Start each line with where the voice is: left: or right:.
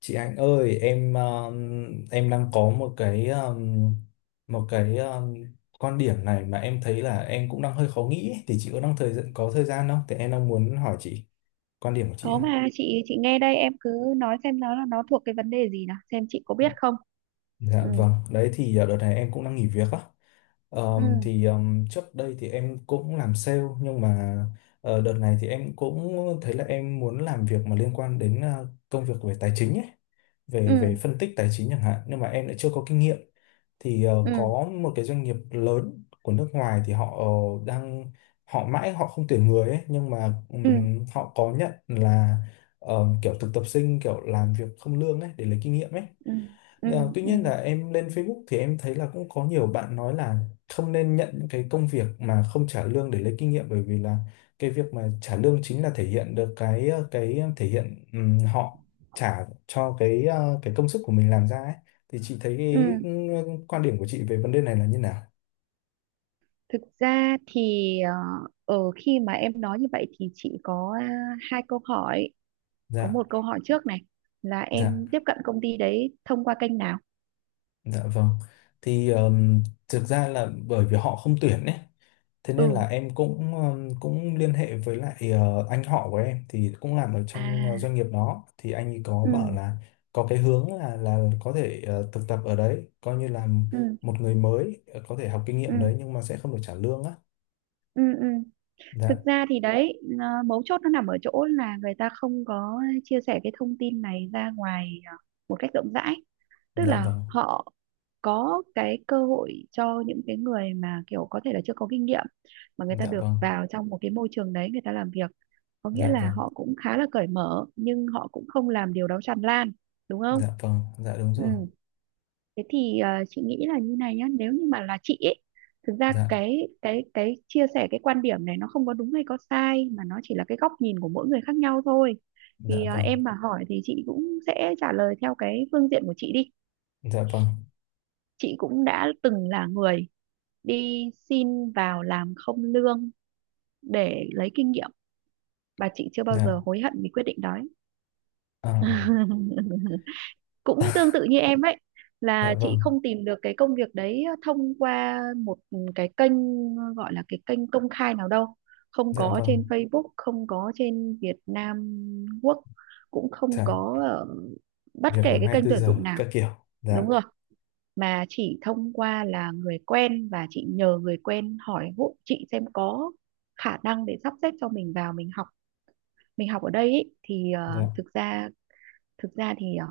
left: Chị Anh ơi, em em đang có một cái một cái quan điểm này mà em thấy là em cũng đang hơi khó nghĩ ấy. Thì chị có thời gian không? Thì em đang muốn hỏi chị quan điểm của chị
right: Có
left: ạ.
right: mà, chị nghe đây, em cứ nói xem nó thuộc cái vấn đề gì nào, xem chị có biết không.
left: Dạ
right: Ừ,
left: vâng, đấy thì đợt này em cũng đang nghỉ việc á. Ờm,
right: ừ,
left: thì ờm, trước đây thì em cũng làm sale, nhưng mà đợt này thì em cũng thấy là em muốn làm việc mà liên quan đến công việc về tài chính ấy. Về về
right: ừ,
left: phân tích tài chính chẳng hạn, nhưng mà em lại chưa có kinh nghiệm. Thì
right: ừ,
left: có một cái doanh nghiệp lớn của nước ngoài thì họ ờ, đang họ mãi họ không tuyển người ấy, nhưng mà
right: ừ,
left: họ có nhận là kiểu thực tập sinh, kiểu làm việc không lương ấy, để lấy kinh nghiệm ấy.
right: ừ, ừ,
left: À, tuy
right: ừ,
left: nhiên là em lên Facebook thì em thấy là cũng có nhiều bạn nói là không nên nhận những cái công việc mà không trả lương để lấy kinh nghiệm, bởi vì là cái việc mà trả lương chính là thể hiện được thể hiện họ trả cho cái công sức của mình làm ra ấy. Thì chị thấy cái
right: ừ.
left: quan điểm của chị về vấn đề này là như nào?
right: Thực ra thì khi mà em nói như vậy thì chị có hai câu hỏi. Có
left: Dạ,
right: một câu hỏi trước này, là
left: dạ.
right: em tiếp cận công ty đấy thông qua kênh nào?
left: Dạ vâng. Thì thực ra là bởi vì họ không tuyển ấy. Thế nên
right: Ừ,
left: là em cũng cũng liên hệ với lại anh họ của em thì cũng làm ở
right: à,
left: trong doanh nghiệp đó, thì anh ấy có bảo
right: ừ,
left: là có cái hướng là có thể thực tập ở đấy, coi như là
right: ừ,
left: một người mới có thể học kinh
right: ừ,
left: nghiệm đấy, nhưng mà sẽ không được trả lương á.
right: ừ, ừ. Thực
left: Dạ,
right: ra thì đấy, mấu chốt nó nằm ở chỗ là người ta không có chia sẻ cái thông tin này ra ngoài một cách rộng rãi, tức
left: dạ
right: là
left: vâng.
right: họ có cái cơ hội cho những cái người mà kiểu có thể là chưa có kinh nghiệm, mà người ta
left: Dạ
right: được
left: vâng.
right: vào trong một cái môi trường đấy người ta làm việc, có nghĩa
left: Dạ
right: là
left: vâng.
right: họ cũng khá là cởi mở nhưng họ cũng không làm điều đó tràn lan, đúng không?
left: Dạ vâng. Dạ đúng
right: Ừ.
left: rồi.
right: Thế thì chị nghĩ là như này nhá, nếu như mà là chị ấy, thực ra
left: Dạ,
right: cái chia sẻ cái quan điểm này nó không có đúng hay có sai mà nó chỉ là cái góc nhìn của mỗi người khác nhau thôi.
left: dạ
right: Thì
left: vâng.
right: em mà hỏi thì chị cũng sẽ trả lời theo cái phương diện của chị đi.
left: Dạ vâng.
right: Chị cũng đã từng là người đi xin vào làm không lương để lấy kinh nghiệm, và chị chưa bao
left: Dạ.
right: giờ hối hận vì quyết định đó ấy.
left: À,
right: Cũng tương tự như em ấy,
left: dạ
right: là chị
left: vâng.
right: không tìm được cái công việc đấy thông qua một cái kênh gọi là cái kênh công khai nào đâu, không
left: Dạ
right: có trên
left: vâng.
right: Facebook, không có trên Việt Nam Quốc, cũng không
left: Dạ,
right: có ở bất
left: việc
right: kể
left: làm
right: cái kênh
left: 24
right: tuyển
left: giờ
right: dụng nào,
left: các kiểu.
right: đúng
left: Dạ.
right: rồi, mà chỉ thông qua là người quen, và chị nhờ người quen hỏi hộ chị xem có khả năng để sắp xếp cho mình vào mình học ở đây ý, thì
left: Dạ.
right: thực ra thì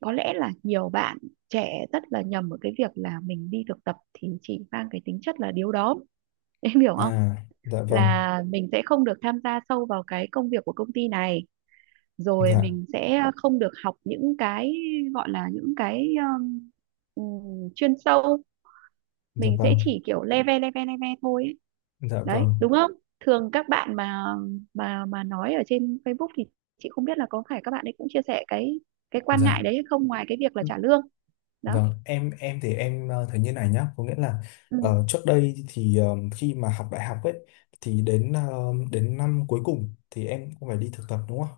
right: có lẽ là nhiều bạn trẻ rất là nhầm ở cái việc là mình đi thực tập thì chỉ mang cái tính chất là điếu đóm. Em hiểu
left: À.
right: không?
left: Dạ vâng.
right: Là mình sẽ không được tham gia sâu vào cái công việc của công ty này, rồi
left: Dạ.
right: mình sẽ không được học những cái gọi là những cái um, chuyên sâu,
left: Dạ
right: mình
left: vâng.
right: sẽ chỉ kiểu leve leve leve thôi ấy,
left: Dạ
right: đấy
left: vâng.
right: đúng không? Thường các bạn mà nói ở trên Facebook thì chị không biết là có phải các bạn ấy cũng chia sẻ cái quan ngại
left: Dạ
right: đấy hay không, ngoài cái việc là trả lương đó.
left: vâng. Em thì em thấy như này nhá, có nghĩa là
right: Ừ,
left: trước đây thì khi mà học đại học ấy, thì đến đến năm cuối cùng thì em cũng phải đi thực tập, đúng không?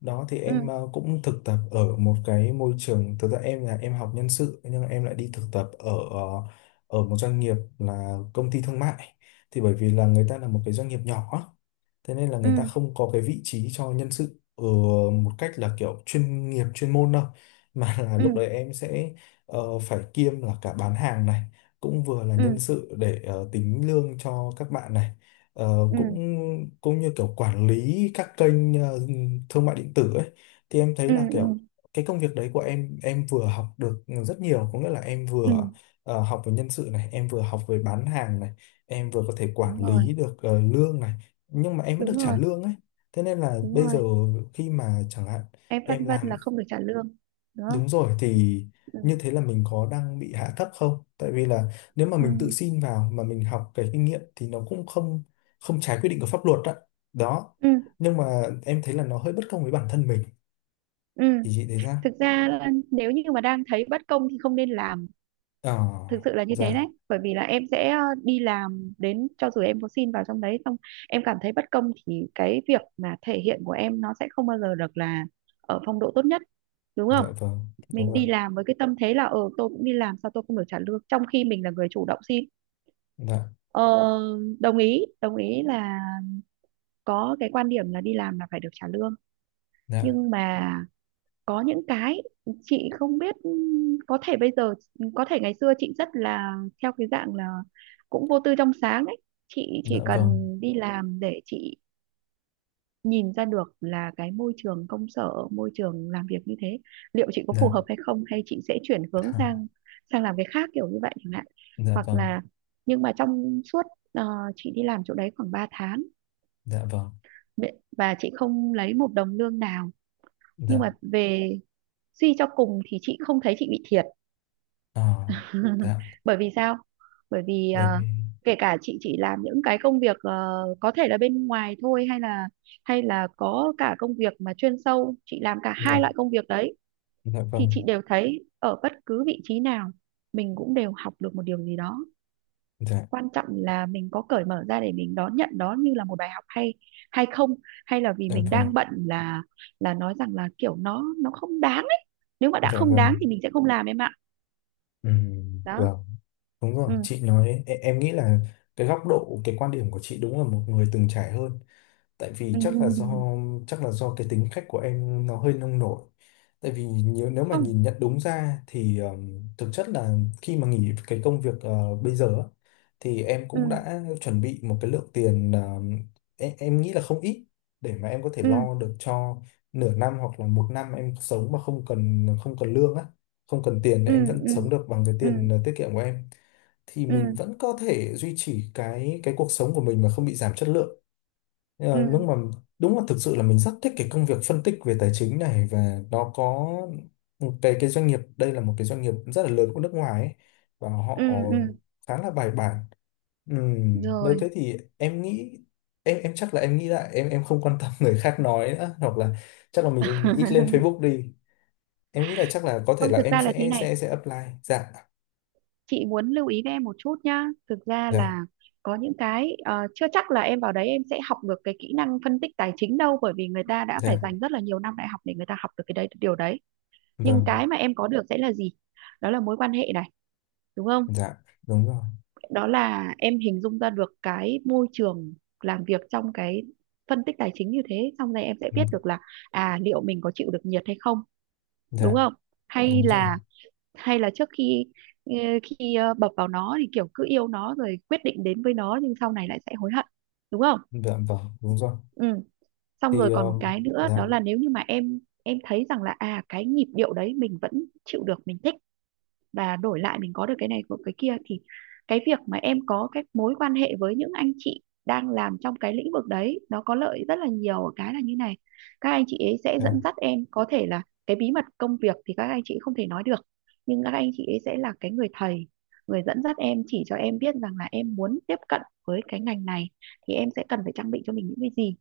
left: Đó thì
right: ừ,
left: em cũng thực tập ở một cái môi trường, thực ra em là em học nhân sự nhưng mà em lại đi thực tập ở ở một doanh nghiệp là công ty thương mại. Thì bởi vì là người ta là một cái doanh nghiệp nhỏ, thế nên là người ta
right: ừ,
left: không có cái vị trí cho nhân sự một cách là kiểu chuyên nghiệp chuyên môn đâu, mà là
right: ừ,
left: lúc đấy em sẽ phải kiêm là cả bán hàng này, cũng vừa là nhân
right: ừ,
left: sự để tính lương cho các bạn này. Ờ, cũng
right: ừ,
left: cũng như kiểu quản lý các kênh thương mại điện tử ấy. Thì em thấy
right: ừ,
left: là
right: ừ,
left: kiểu cái công việc đấy của em vừa học được rất nhiều, có nghĩa là em
right: ừ,
left: vừa học về nhân sự này, em vừa học về bán hàng này, em vừa có thể quản
right: đúng
left: lý
right: rồi,
left: được lương này, nhưng mà em vẫn được
right: đúng
left: trả
right: rồi,
left: lương ấy. Thế nên là
right: đúng
left: bây giờ
right: rồi.
left: khi mà chẳng hạn
right: Em
left: em
right: phân vân là
left: làm,
right: không được trả lương, đúng không?
left: đúng rồi, thì
right: Ừ,
left: như thế là mình có đang bị hạ thấp không? Tại vì là nếu mà
right: ừ,
left: mình tự xin vào mà mình học cái kinh nghiệm thì nó cũng không không trái quy định của pháp luật đó, đó.
right: ừ,
left: Nhưng mà em thấy là nó hơi bất công với bản thân mình,
right: ừ.
left: thì chị thấy sao?
right: Thực ra là nếu như mà đang thấy bất công thì không nên làm,
left: Ờ.
right: thực sự là như thế đấy,
left: Dạ.
right: bởi vì là em sẽ đi làm, đến cho dù em có xin vào trong đấy xong em cảm thấy bất công, thì cái việc mà thể hiện của em nó sẽ không bao giờ được là ở phong độ tốt nhất, đúng không?
left: Dạ vâng. Đúng
right: Mình
left: rồi.
right: đi làm với cái tâm thế là tôi cũng đi làm sao tôi không được trả lương, trong khi mình là người chủ động xin.
left: Dạ.
right: ờ, Đồng ý đồng ý là có cái quan điểm là đi làm là phải được trả lương,
left: Dạ.
right: nhưng mà có những cái chị không biết, có thể bây giờ, có thể ngày xưa chị rất là theo cái dạng là cũng vô tư trong sáng đấy, chị chỉ
left: Dạ
right: cần
left: vâng.
right: đi làm để chị nhìn ra được là cái môi trường công sở, môi trường làm việc như thế liệu chị có phù
left: Dạ.
right: hợp hay không, hay chị sẽ chuyển hướng sang sang làm cái khác kiểu như vậy chẳng hạn,
left: Dạ
right: hoặc
left: vâng.
right: là, nhưng mà trong suốt ờ, chị đi làm chỗ đấy khoảng 3 tháng,
left: Dạ vâng.
right: và chị không lấy một đồng lương nào, nhưng
left: Dạ.
right: mà về suy cho cùng thì chị không thấy chị bị thiệt.
left: Ờ. Dạ.
right: Bởi vì sao? Bởi vì
left: Bởi vì.
right: kể cả chị chỉ làm những cái công việc có thể là bên ngoài thôi, hay là có cả công việc mà chuyên sâu, chị làm cả hai
left: Dạ.
right: loại công việc đấy,
left: Dạ
right: thì
left: vâng.
right: chị đều thấy ở bất cứ vị trí nào mình cũng đều học được một điều gì đó.
left: Dạ.
right: Quan trọng là mình có cởi mở ra để mình đón nhận đó như là một bài học hay hay không, hay là vì
left: Dạ
right: mình
left: vâng.
right: đang bận là nói rằng là kiểu nó không đáng ấy. Nếu mà đã
left: Dạ
right: không đáng
left: vâng.
right: thì mình sẽ không làm em ạ. Đó.
left: Vâng, đúng rồi,
right: Ừ.
left: chị nói, em nghĩ là cái góc độ, cái quan điểm của chị đúng là một người từng trải hơn. Tại vì chắc là do cái tính cách của em nó hơi nông nổi. Tại vì nếu nếu mà
right: Không.
left: nhìn nhận đúng ra thì thực chất là khi mà nghỉ cái công việc bây giờ á, thì em cũng
right: Ừ,
left: đã chuẩn bị một cái lượng tiền em nghĩ là không ít, để mà em có thể
right: ừ,
left: lo được cho nửa năm hoặc là một năm em sống mà không cần không cần lương á, không cần tiền, để
right: ừ,
left: em vẫn
right: ừ,
left: sống được bằng cái
right: ừ,
left: tiền tiết kiệm của em. Thì
right: ừ,
left: mình vẫn có thể duy trì cái cuộc sống của mình mà không bị giảm chất lượng.
right: ừ,
left: Ờ, đúng mà, đúng là thực sự là mình rất thích cái công việc phân tích về tài chính này, và nó có một cái doanh nghiệp, đây là một cái doanh nghiệp rất là lớn của nước ngoài ấy, và họ
right: ừ, ừ,
left: khá là bài bản. Nếu
right: rồi.
left: thế thì em nghĩ em chắc là em nghĩ lại, em không quan tâm người khác nói nữa, hoặc là chắc là mình ít lên Facebook đi. Em nghĩ là chắc là có thể
right: Không,
left: là
right: thực
left: em
right: ra là thế
left: sẽ
right: này,
left: sẽ sẽ apply. Dạ.
right: chị muốn lưu ý với em một chút nhá. Thực ra
left: Dạ.
right: là có những cái chưa chắc là em vào đấy em sẽ học được cái kỹ năng phân tích tài chính đâu, bởi vì người ta đã
left: Dạ.
right: phải dành rất là nhiều năm đại học để người ta học được cái đấy điều đấy. Nhưng
left: Vâng.
right: cái mà em có được sẽ là gì? Đó là mối quan hệ này, đúng không?
left: Dạ. Đúng rồi.
right: Đó là em hình dung ra được cái môi trường làm việc trong cái phân tích tài chính như thế, xong rồi em sẽ
left: Ừm.
right: biết được là à, liệu mình có chịu được nhiệt hay không, đúng
left: Dạ.
right: không? Ờ, hay
left: Đúng rồi.
right: là hay là ờ, khi bập vào nó thì kiểu cứ yêu nó rồi quyết định đến với nó, nhưng sau này lại sẽ hối hận, đúng không?
left: Dạ vâng. Đúng rồi.
right: Ừ, xong
left: Thì
right: rồi còn một cái nữa,
left: dạ.
right: đó là nếu như mà em thấy rằng là à cái nhịp điệu đấy mình vẫn chịu được, mình thích, và đổi lại mình có được cái này của cái kia, thì cái việc mà em có cái mối quan hệ với những anh chị đang làm trong cái lĩnh vực đấy nó có lợi rất là nhiều ở cái là như này. Các anh chị ấy sẽ
left: Dạ
right: dẫn dắt em, có thể là cái bí mật công việc thì các anh chị không thể nói được, nhưng các anh chị ấy sẽ là cái người thầy, người dẫn dắt em, chỉ cho em biết rằng là em muốn tiếp cận với cái ngành này thì em sẽ cần phải trang bị cho mình những cái gì.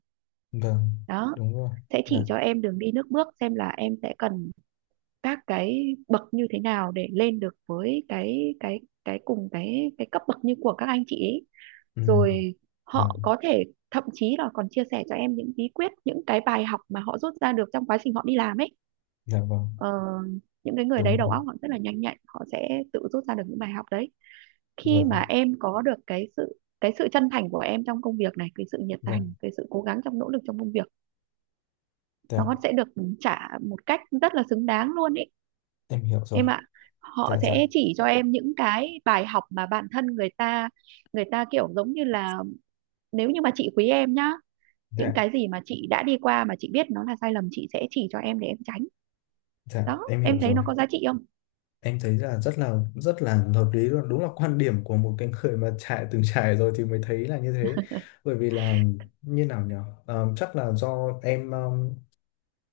left: vâng.
right: Đó
left: Đúng rồi.
right: sẽ
left: Dạ.
right: chỉ cho em đường đi nước bước, xem là em sẽ cần các cái bậc như thế nào để lên được với cái cùng cái cấp bậc như của các anh chị ấy.
left: Ừ.
right: Rồi, họ
left: Vâng.
right: có thể thậm chí là còn chia sẻ cho em những bí quyết, những cái bài học mà họ rút ra được trong quá trình họ đi làm ấy.
left: Dạ vâng.
right: Ờ, những cái người
left: Đúng
right: đấy đầu
left: rồi.
right: óc họ rất là nhanh nhạy, họ sẽ tự rút ra được những bài học đấy. Khi mà
left: Vâng.
right: em có được cái sự chân thành của em trong công việc này, cái sự nhiệt
left: Dạ.
right: thành, cái sự cố gắng trong nỗ lực trong công việc, nó
left: Dạ
right: sẽ được trả một cách rất là xứng đáng luôn ý
left: em hiểu rồi.
right: em ạ. Họ
left: Dạ. Dạ.
right: sẽ chỉ cho em những cái bài học mà bản thân người ta kiểu giống như là, nếu như mà chị quý em nhá, những
left: Dạ.
right: cái gì mà chị đã đi qua mà chị biết nó là sai lầm, chị sẽ chỉ cho em để em tránh.
left: Dạ
right: Đó
left: em
right: em
left: hiểu
right: thấy
left: rồi.
right: nó có giá trị không?
left: Em thấy là rất là rất là hợp lý luôn, đúng là quan điểm của một cái người mà trải từng trải rồi thì mới thấy là như thế. Bởi vì là như nào nhỉ? Ờ, chắc là do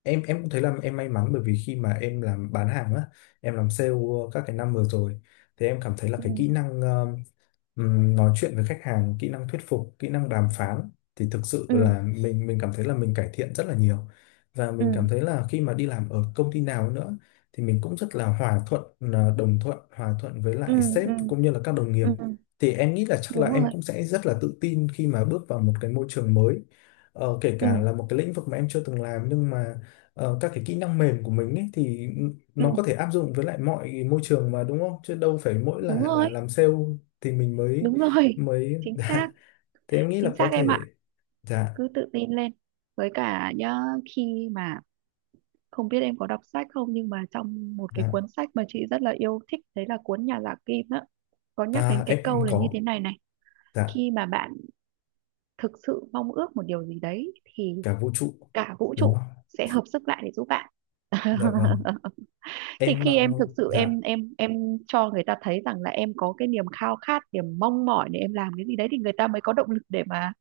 left: em cũng thấy là em may mắn, bởi vì khi mà em làm bán hàng á, em làm sale các cái năm vừa rồi, thì em cảm thấy là cái kỹ
right: Ừ,
left: năng nói chuyện với khách hàng, kỹ năng thuyết phục, kỹ năng đàm phán thì thực sự
right: ừ,
left: là mình cảm thấy là mình cải thiện rất là nhiều. Và
right: ừ,
left: mình cảm thấy là khi mà đi làm ở công ty nào nữa thì mình cũng rất là hòa thuận, là đồng thuận hòa thuận với
right: ừ,
left: lại sếp
right: ừ,
left: cũng như là các đồng nghiệp.
right: ừ,
left: Thì em nghĩ là chắc là
right: đúng
left: em
right: rồi,
left: cũng sẽ rất là tự tin khi mà bước vào một cái môi trường mới. Ờ, kể
right: ừ,
left: cả là một cái lĩnh vực mà em chưa từng làm, nhưng mà các cái kỹ năng mềm của mình ấy, thì
right: ừ,
left: nó có thể áp dụng với lại mọi môi trường mà, đúng không? Chứ đâu phải mỗi
right: đúng
left: là
right: rồi,
left: làm sale thì mình mới
right: đúng rồi,
left: mới
right: chính
left: dạ.
right: xác,
left: Thế em nghĩ là
right: chính
left: có
right: xác em
left: thể
right: ạ.
left: dạ.
right: Cứ tự tin lên, với cả nhá, khi mà, không biết em có đọc sách không, nhưng mà trong một cái
left: Dạ.
right: cuốn sách mà chị rất là yêu thích, đấy là cuốn Nhà giả kim á, có nhắc đến
left: Ta
right: cái câu
left: em
right: là như
left: có.
right: thế này này:
left: Dạ.
right: khi mà bạn thực sự mong ước một điều gì đấy thì
left: Cả vũ trụ.
right: cả vũ
left: Đúng
right: trụ
left: không?
right: sẽ hợp sức lại để giúp bạn.
left: Dạ vâng.
right: Thì
left: Em
right: khi em thực sự
left: dạ
right: em cho người ta thấy rằng là em có cái niềm khao khát, niềm mong mỏi để em làm cái gì đấy, thì người ta mới có động lực để mà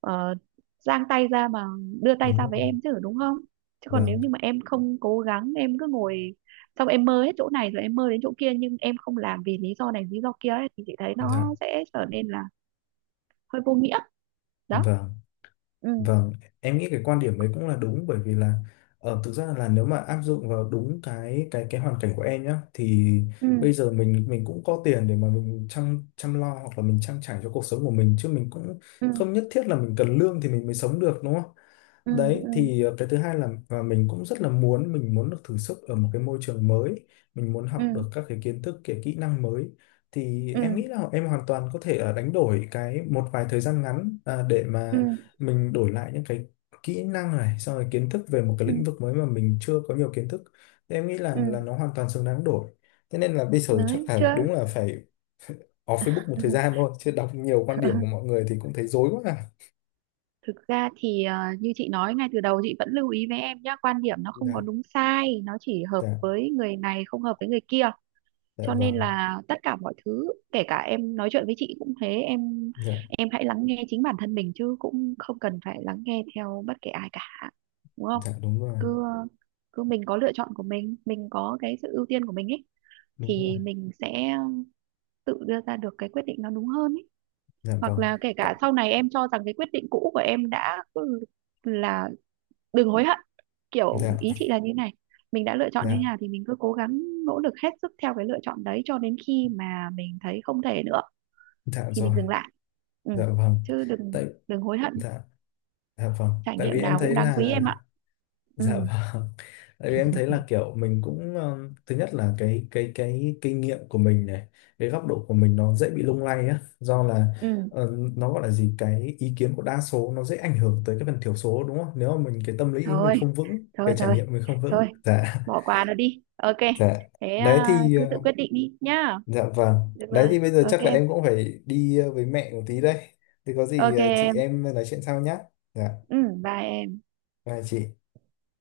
right: ờ, giang tay ra, mà đưa tay
left: đúng
right: ra
left: rồi.
right: với em chứ, đúng không? Chứ còn nếu
left: Vâng.
right: như mà em không cố gắng, em cứ ngồi, xong em mơ hết chỗ này rồi em mơ đến chỗ kia nhưng em không làm vì lý do này lý do kia ấy, thì chị thấy
left: Dạ
right: nó sẽ trở nên là hơi vô nghĩa. Đó.
left: vâng.
right: Ừ,
left: Vâng, em nghĩ cái quan điểm đấy cũng là đúng, bởi vì là thực ra là nếu mà áp dụng vào đúng cái hoàn cảnh của em nhá, thì
right: ừ,
left: bây giờ mình cũng có tiền để mà mình chăm chăm lo hoặc là mình trang trải cho cuộc sống của mình, chứ mình cũng
right: ừ,
left: không nhất thiết là mình cần lương thì mình mới sống được, đúng không?
right: ừ,
left: Đấy
right: ừ,
left: thì cái thứ hai là và mình cũng rất là muốn, mình muốn được thử sức ở một cái môi trường mới, mình muốn học
right: ừ,
left: được các cái kiến thức, cái kỹ năng mới. Thì em
right: ừ,
left: nghĩ là em hoàn toàn có thể đánh đổi cái một vài thời gian ngắn à, để
right: ừ,
left: mà mình đổi lại những cái kỹ năng này, xong rồi kiến thức về một cái
right: ừ,
left: lĩnh vực mới mà mình chưa có nhiều kiến thức, thì em nghĩ
right: ừ.
left: là nó hoàn toàn xứng đáng đổi. Thế nên là bây giờ chắc
right: Đấy
left: là
right: chưa.
left: đúng là phải off Facebook một thời gian thôi, chứ đọc nhiều quan điểm của mọi người thì cũng thấy rối quá à.
right: Thực ra thì như chị nói ngay từ đầu, chị vẫn lưu ý với em nhá, quan điểm nó không có
left: Dạ.
right: đúng sai, nó chỉ hợp
left: Dạ.
right: với người này không hợp với người kia,
left: Dạ
right: cho nên
left: vâng.
right: là tất cả mọi thứ, kể cả em nói chuyện với chị cũng thế em
left: Dạ.
right: em hãy lắng nghe chính bản thân mình chứ cũng không cần phải lắng nghe theo bất kể ai cả, đúng không?
left: Dạ. Đúng rồi.
right: Cứ cứ mình có lựa chọn của mình có cái sự ưu tiên của mình ấy,
left: Đúng rồi.
right: thì mình sẽ tự đưa ra được cái quyết định nó đúng hơn ấy.
left: Dạ
right: Hoặc
left: vâng.
right: là kể
left: Tạ-
right: cả sau này em cho rằng cái quyết định cũ của em đã là, đừng hối hận. Kiểu
left: dạ.
right: ý chị là như này, mình đã lựa chọn như thế
left: Dạ.
right: nào thì mình cứ cố gắng, nỗ lực hết sức theo cái lựa chọn đấy cho đến khi mà mình thấy không thể nữa
left: Dạ
right: thì mình
left: rồi.
right: dừng lại. Ừ.
left: Dạ vâng.
right: Chứ đừng
left: Tại.
right: đừng hối hận.
left: Dạ. Dạ vâng.
right: Trải
left: Tại
right: nghiệm
left: vì em
right: nào cũng
left: thấy
right: đáng quý
left: là
right: em ạ. Ừ.
left: dạ vâng. Tại vì em thấy là kiểu mình cũng thứ nhất là cái kinh nghiệm của mình này, cái góc độ của mình nó dễ bị lung lay á, do là
right: Ừ,
left: ờ, nó gọi là gì, cái ý kiến của đa số nó dễ ảnh hưởng tới cái phần thiểu số, đúng không? Nếu mà mình cái tâm lý mình
right: thôi,
left: không vững, cái
right: thôi,
left: trải
right: thôi,
left: nghiệm mình không
right: thôi,
left: vững. Dạ.
right: bỏ qua nó đi. Ok.
left: Dạ.
right: Thế
left: Đấy
right: à,
left: thì
right: cứ tự quyết định đi nhá.
left: dạ vâng.
right: Được
left: Đấy
right: rồi,
left: thì bây giờ chắc là
right: ok,
left: em cũng phải đi với mẹ một tí đây. Thì có gì
right: ok
left: chị
right: em.
left: em nói chuyện sau nhá. Dạ.
right: Ừ, bye em.
left: Bye chị.